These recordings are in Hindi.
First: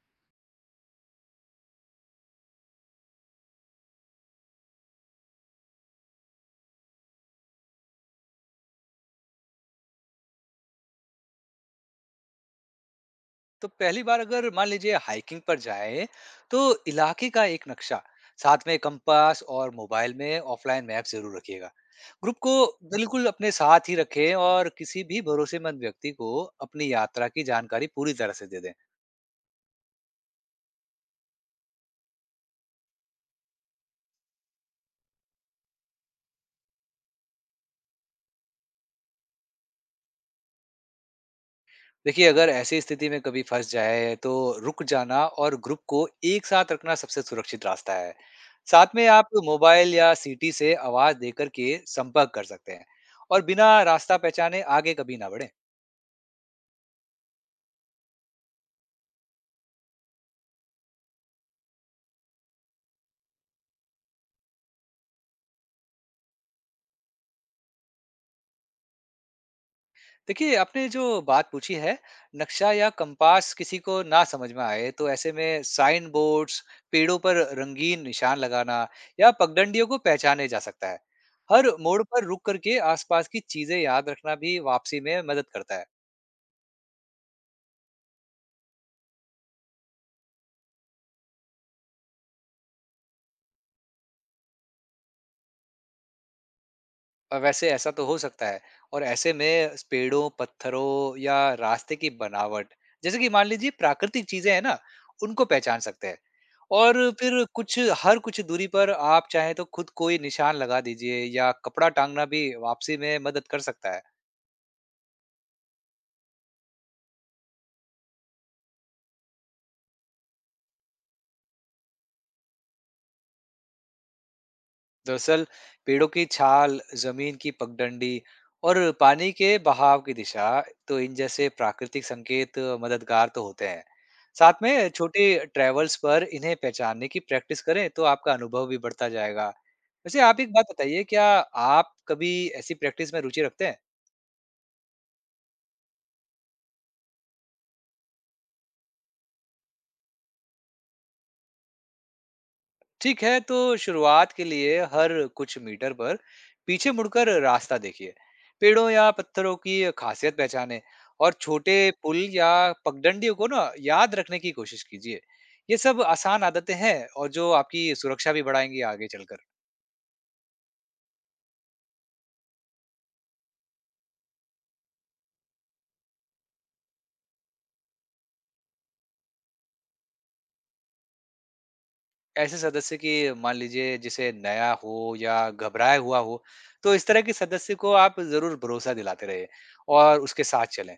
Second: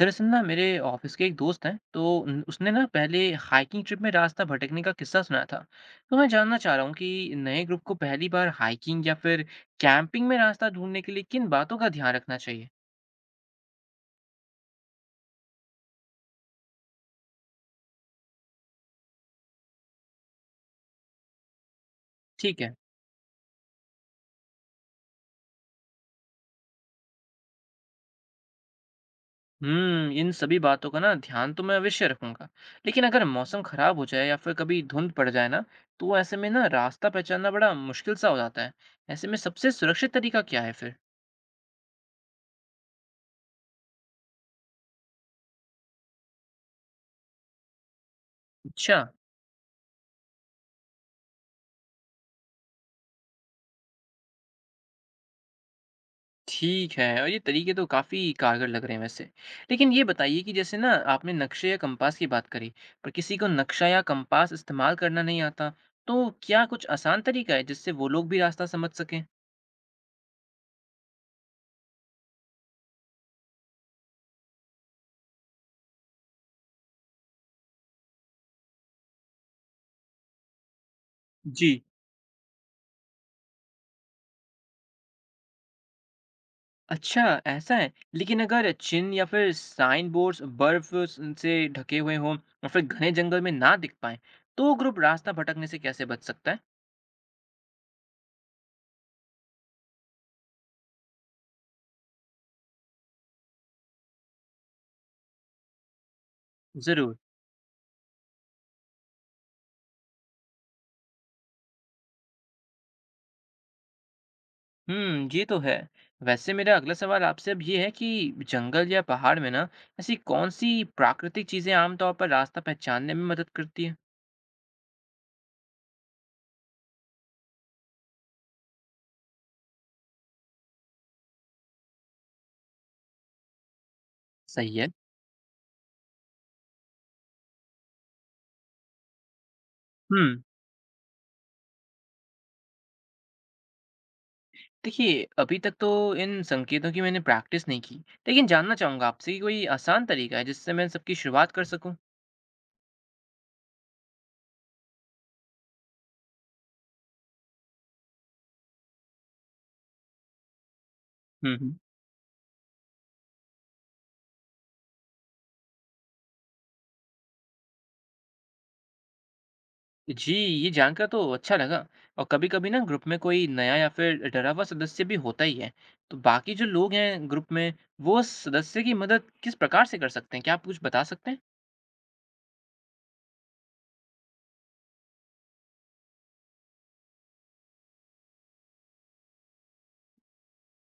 दरअसल ना मेरे ऑफिस के एक दोस्त हैं तो उसने ना पहले हाइकिंग ट्रिप में रास्ता भटकने का किस्सा सुना था। तो मैं जानना चाह रहा हूँ कि नए ग्रुप को पहली बार हाइकिंग या फिर कैंपिंग में रास्ता ढूंढने के लिए किन बातों का ध्यान रखना चाहिए। तो पहली बार अगर मान लीजिए हाइकिंग पर जाए तो इलाके का एक नक्शा, साथ में कंपास और मोबाइल में ऑफलाइन मैप जरूर रखिएगा। ग्रुप को ठीक है। बिल्कुल अपने साथ ही रखें और किसी भी भरोसेमंद व्यक्ति को अपनी यात्रा की जानकारी पूरी तरह से दे दें। हम्म, इन सभी बातों का ना ध्यान तो मैं अवश्य रखूंगा, लेकिन अगर मौसम खराब हो जाए या फिर कभी धुंध पड़ जाए ना, तो ऐसे में ना रास्ता पहचानना बड़ा मुश्किल सा हो जाता है। ऐसे में सबसे सुरक्षित तरीका क्या है फिर? देखिए, अगर ऐसी स्थिति में कभी फंस जाए तो रुक जाना और ग्रुप को एक साथ रखना सबसे सुरक्षित रास्ता है। साथ अच्छा। में आप मोबाइल या सीटी से आवाज देकर के संपर्क कर सकते हैं और बिना रास्ता पहचाने आगे कभी ना बढ़े। ठीक है, और ये तरीके तो काफ़ी कारगर लग रहे हैं वैसे। लेकिन ये बताइए कि जैसे ना आपने नक्शे या कंपास की बात करी, पर किसी को नक्शा या कंपास इस्तेमाल करना नहीं आता, तो क्या कुछ आसान तरीका है जिससे वो लोग भी रास्ता समझ सकें? देखिए, आपने जो बात पूछी है, नक्शा या कंपास किसी को ना समझ में आए तो ऐसे में साइन बोर्ड्स, पेड़ों पर रंगीन निशान लगाना या पगडंडियों को पहचाने जा सकता है। जी। हर मोड़ पर रुक करके आसपास की चीजें याद रखना भी वापसी में मदद करता है। अच्छा, ऐसा है। लेकिन अगर चिन्ह या फिर साइन बोर्ड्स बर्फ स से ढके हुए हों और फिर घने जंगल में ना दिख पाएँ, तो ग्रुप रास्ता भटकने से कैसे बच सकता है? और वैसे ऐसा तो हो सकता है, और ऐसे में पेड़ों, पत्थरों या रास्ते की बनावट, जैसे कि मान लीजिए प्राकृतिक चीजें हैं ना, उनको पहचान सकते हैं। और ज़रूर। फिर कुछ हर कुछ दूरी पर आप चाहें तो खुद कोई निशान लगा दीजिए या कपड़ा टांगना भी वापसी में मदद कर सकता है। हुँ, ये तो है। वैसे मेरा अगला सवाल आपसे अब ये है कि जंगल या पहाड़ में ना ऐसी कौन-सी प्राकृतिक चीज़ें आम तौर पर रास्ता पहचानने में मदद करती हैं? दरअसल पेड़ों की छाल, जमीन की पगडंडी और पानी के बहाव की दिशा, तो इन जैसे प्राकृतिक संकेत मददगार तो होते हैं। साथ सही है। में छोटे ट्रेवल्स पर इन्हें पहचानने की प्रैक्टिस करें तो आपका अनुभव भी बढ़ता जाएगा। वैसे हुँ, आप एक बात बताइए, क्या आप कभी ऐसी प्रैक्टिस में रुचि रखते हैं? देखिए अभी तक तो इन संकेतों की मैंने प्रैक्टिस नहीं की, लेकिन जानना चाहूँगा आपसे कि कोई आसान तरीका है जिससे मैं इन सब की शुरुआत कर सकूँ? ठीक है, तो शुरुआत के लिए हर कुछ मीटर पर पीछे मुड़कर रास्ता देखिए, पेड़ों या पत्थरों की खासियत पहचाने और हम्म। छोटे पुल या पगडंडियों को ना याद रखने की कोशिश कीजिए। ये सब आसान आदतें हैं और जो आपकी सुरक्षा भी बढ़ाएंगी आगे चलकर। जी, ये जानकर तो अच्छा लगा। और कभी-कभी ना ग्रुप में कोई नया या फिर डरा हुआ सदस्य भी होता ही है। तो बाकी जो लोग हैं ग्रुप में वो उस सदस्य की मदद किस प्रकार से कर सकते हैं? क्या आप कुछ बता सकते हैं? ऐसे सदस्य की, मान लीजिए जिसे नया हो या घबराया हुआ हो, तो इस तरह के सदस्य को आप जरूर भरोसा दिलाते रहे और उसके साथ चलें।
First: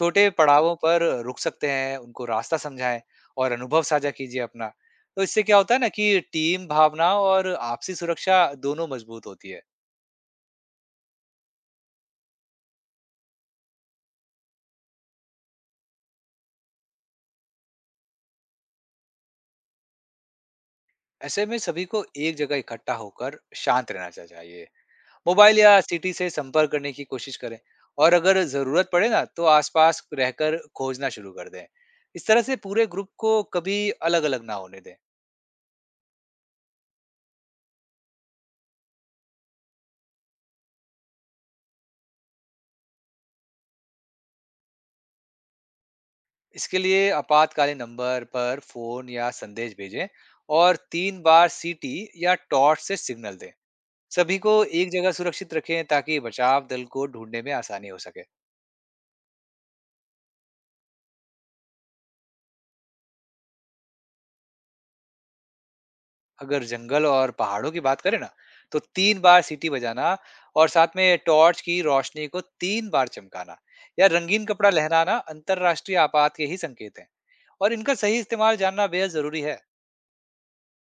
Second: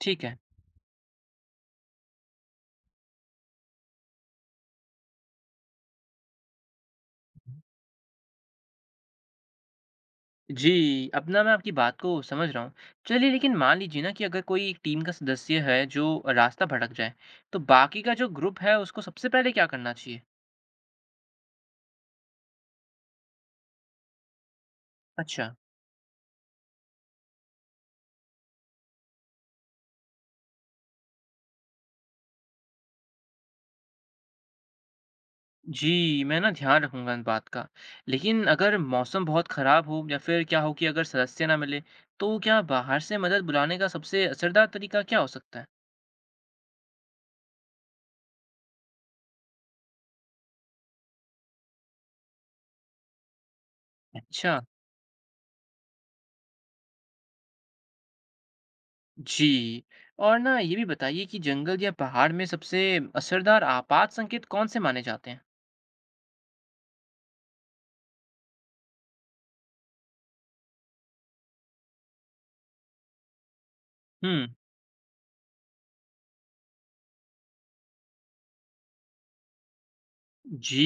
ठीक है। पड़ावों पर रुक सकते हैं, उनको रास्ता समझाएँ और अनुभव साझा कीजिए अपना। तो इससे क्या होता है ना कि टीम भावना और आपसी सुरक्षा दोनों मजबूत होती है। जी, अब ना मैं आपकी बात को समझ रहा हूँ। चलिए लेकिन मान लीजिए ना कि अगर कोई एक टीम का सदस्य है जो रास्ता भटक जाए, तो बाकी का जो ग्रुप है उसको सबसे पहले क्या करना चाहिए? ऐसे में सभी को एक जगह इकट्ठा होकर शांत रहना चा चाहिए। अच्छा। मोबाइल या सिटी से संपर्क करने की कोशिश करें और अगर ज़रूरत पड़े ना तो आसपास रहकर खोजना शुरू कर दें। इस तरह से पूरे ग्रुप को कभी अलग-अलग ना होने दें। जी, मैं ना ध्यान रखूँगा इस बात का। लेकिन अगर मौसम बहुत ख़राब हो या फिर क्या हो कि अगर सदस्य ना मिले, तो क्या बाहर से मदद बुलाने का सबसे असरदार तरीका क्या हो सकता है? इसके लिए आपातकालीन नंबर पर फोन या संदेश भेजें और 3 बार सीटी या टॉर्च से सिग्नल दें। सभी अच्छा, को एक जगह सुरक्षित रखें ताकि बचाव दल को ढूंढने में आसानी हो सके। जी। और ना ये भी बताइए कि जंगल या पहाड़ में सबसे असरदार आपात संकेत कौन से माने जाते हैं? अगर जंगल और पहाड़ों की बात करें ना, तो तीन बार सीटी बजाना और साथ में टॉर्च की रोशनी को 3 बार चमकाना या रंगीन हुँ, कपड़ा लहराना अंतरराष्ट्रीय आपात के ही संकेत हैं और इनका सही इस्तेमाल जानना बेहद जरूरी है। जी,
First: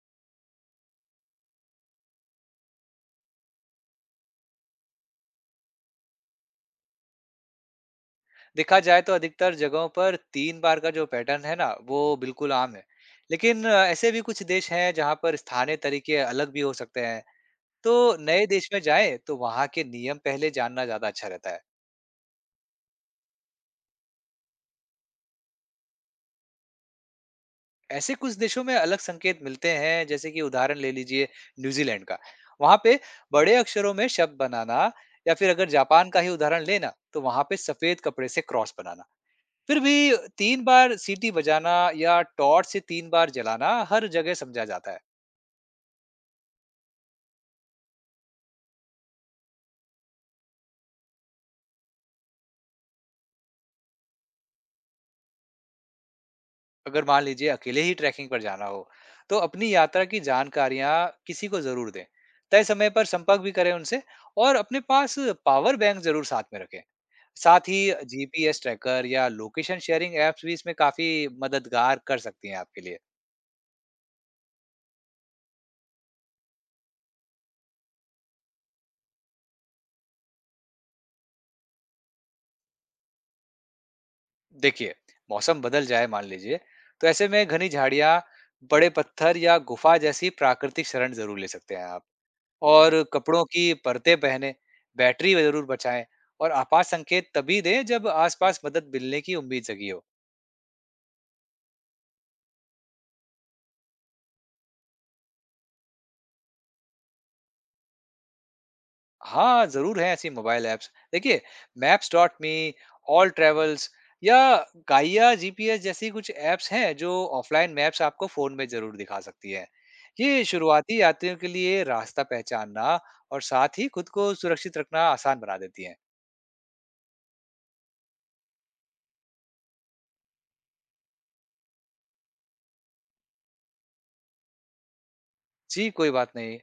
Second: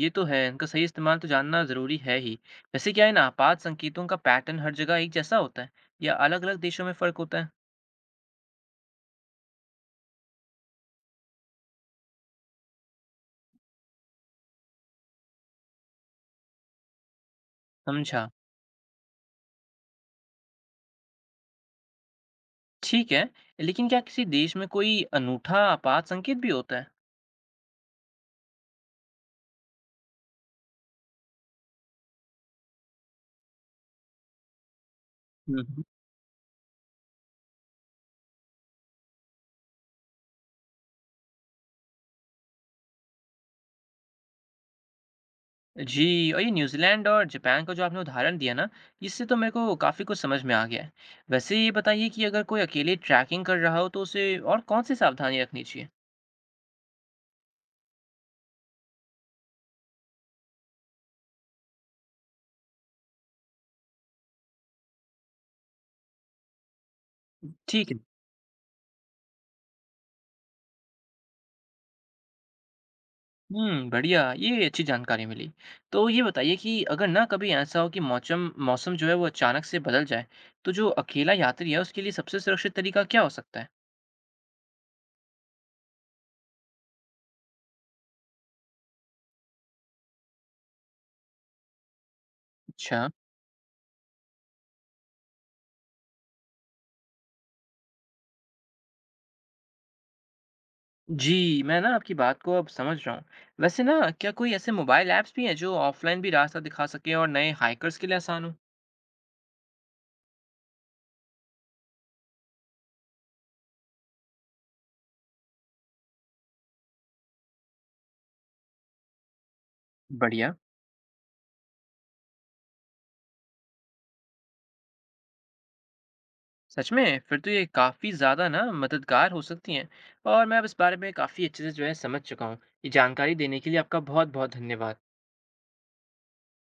ये तो है। इनका सही इस्तेमाल तो जानना ज़रूरी है ही। वैसे क्या इन आपात संकेतों का पैटर्न हर जगह एक जैसा होता है या अलग-अलग देशों में फ़र्क होता है? देखा जाए तो अधिकतर जगहों पर 3 बार का जो पैटर्न है ना वो बिल्कुल आम है। लेकिन ऐसे भी कुछ देश हैं जहाँ पर स्थानीय तरीके अलग भी हो सकते हैं, तो समझा। नए देश में जाएं तो वहाँ के नियम पहले जानना ज्यादा अच्छा रहता है। ठीक है, लेकिन क्या किसी देश में कोई अनूठा आपात संकेत भी होता है? ऐसे कुछ देशों में अलग संकेत मिलते हैं, जैसे कि उदाहरण ले लीजिए न्यूजीलैंड का, वहाँ पे बड़े अक्षरों में शब्द बनाना, या फिर हुँ, अगर हुँ। जापान का ही उदाहरण लेना तो वहाँ पे सफेद कपड़े से क्रॉस बनाना। फिर भी 3 बार सीटी बजाना या टॉर्च से 3 बार जलाना हर जगह समझा जाता है। जी, और ये न्यूज़ीलैंड और जापान का जो आपने उदाहरण दिया ना, इससे तो मेरे को काफ़ी कुछ समझ में आ गया है। वैसे ये बताइए कि अगर कोई अकेले ट्रैकिंग कर रहा हो, तो उसे और कौन-सी सावधानी रखनी चाहिए? अगर मान लीजिए अकेले ही ट्रैकिंग पर जाना हो, तो अपनी यात्रा की जानकारियाँ किसी को ज़रूर दें। तय समय पर संपर्क भी करें उनसे और अपने पास पावर बैंक ज़रूर साथ में रखें। साथ ही ठीक है। जीपीएस ट्रैकर या लोकेशन शेयरिंग ऐप्स भी इसमें काफ़ी मददगार कर सकती हैं आपके लिए। हुँ, बढ़िया, ये अच्छी जानकारी मिली। तो ये बताइए कि अगर ना कभी ऐसा हो कि मौचम मौसम जो है वो अचानक से बदल जाए, तो जो अकेला यात्री है, उसके लिए सबसे सुरक्षित तरीका क्या हो सकता है? देखिए, मौसम बदल जाए मान लीजिए, तो ऐसे में घनी झाड़ियाँ, बड़े पत्थर या गुफा जैसी प्राकृतिक शरण ज़रूर ले सकते हैं आप। और अच्छा। कपड़ों की परतें पहने, बैटरी ज़रूर बचाएँ और आपात संकेत तभी दें जब आसपास मदद मिलने की उम्मीद जगी हो। जी, मैं ना आपकी बात को अब समझ रहा हूँ। वैसे ना क्या कोई ऐसे मोबाइल ऐप्स भी हैं जो ऑफ़लाइन भी रास्ता दिखा सकें और नए हाइकर्स के लिए आसान हो? हाँ, ज़रूर हैं ऐसी मोबाइल ऐप्स। देखिए, maps dot me, AllTrails या गाइया जीपीएस जैसी कुछ ऐप्स हैं जो ऑफलाइन मैप्स आपको फ़ोन में ज़रूर दिखा सकती हैं। ये बढ़िया। शुरुआती यात्रियों के लिए रास्ता पहचानना और साथ ही खुद को सुरक्षित रखना आसान बना देती हैं। सच में? फिर तो ये काफ़ी ज़्यादा ना मददगार हो सकती हैं और मैं अब इस बारे में काफ़ी अच्छे से जो है समझ चुका हूँ। ये जानकारी देने के लिए आपका बहुत-बहुत धन्यवाद। जी, कोई बात नहीं।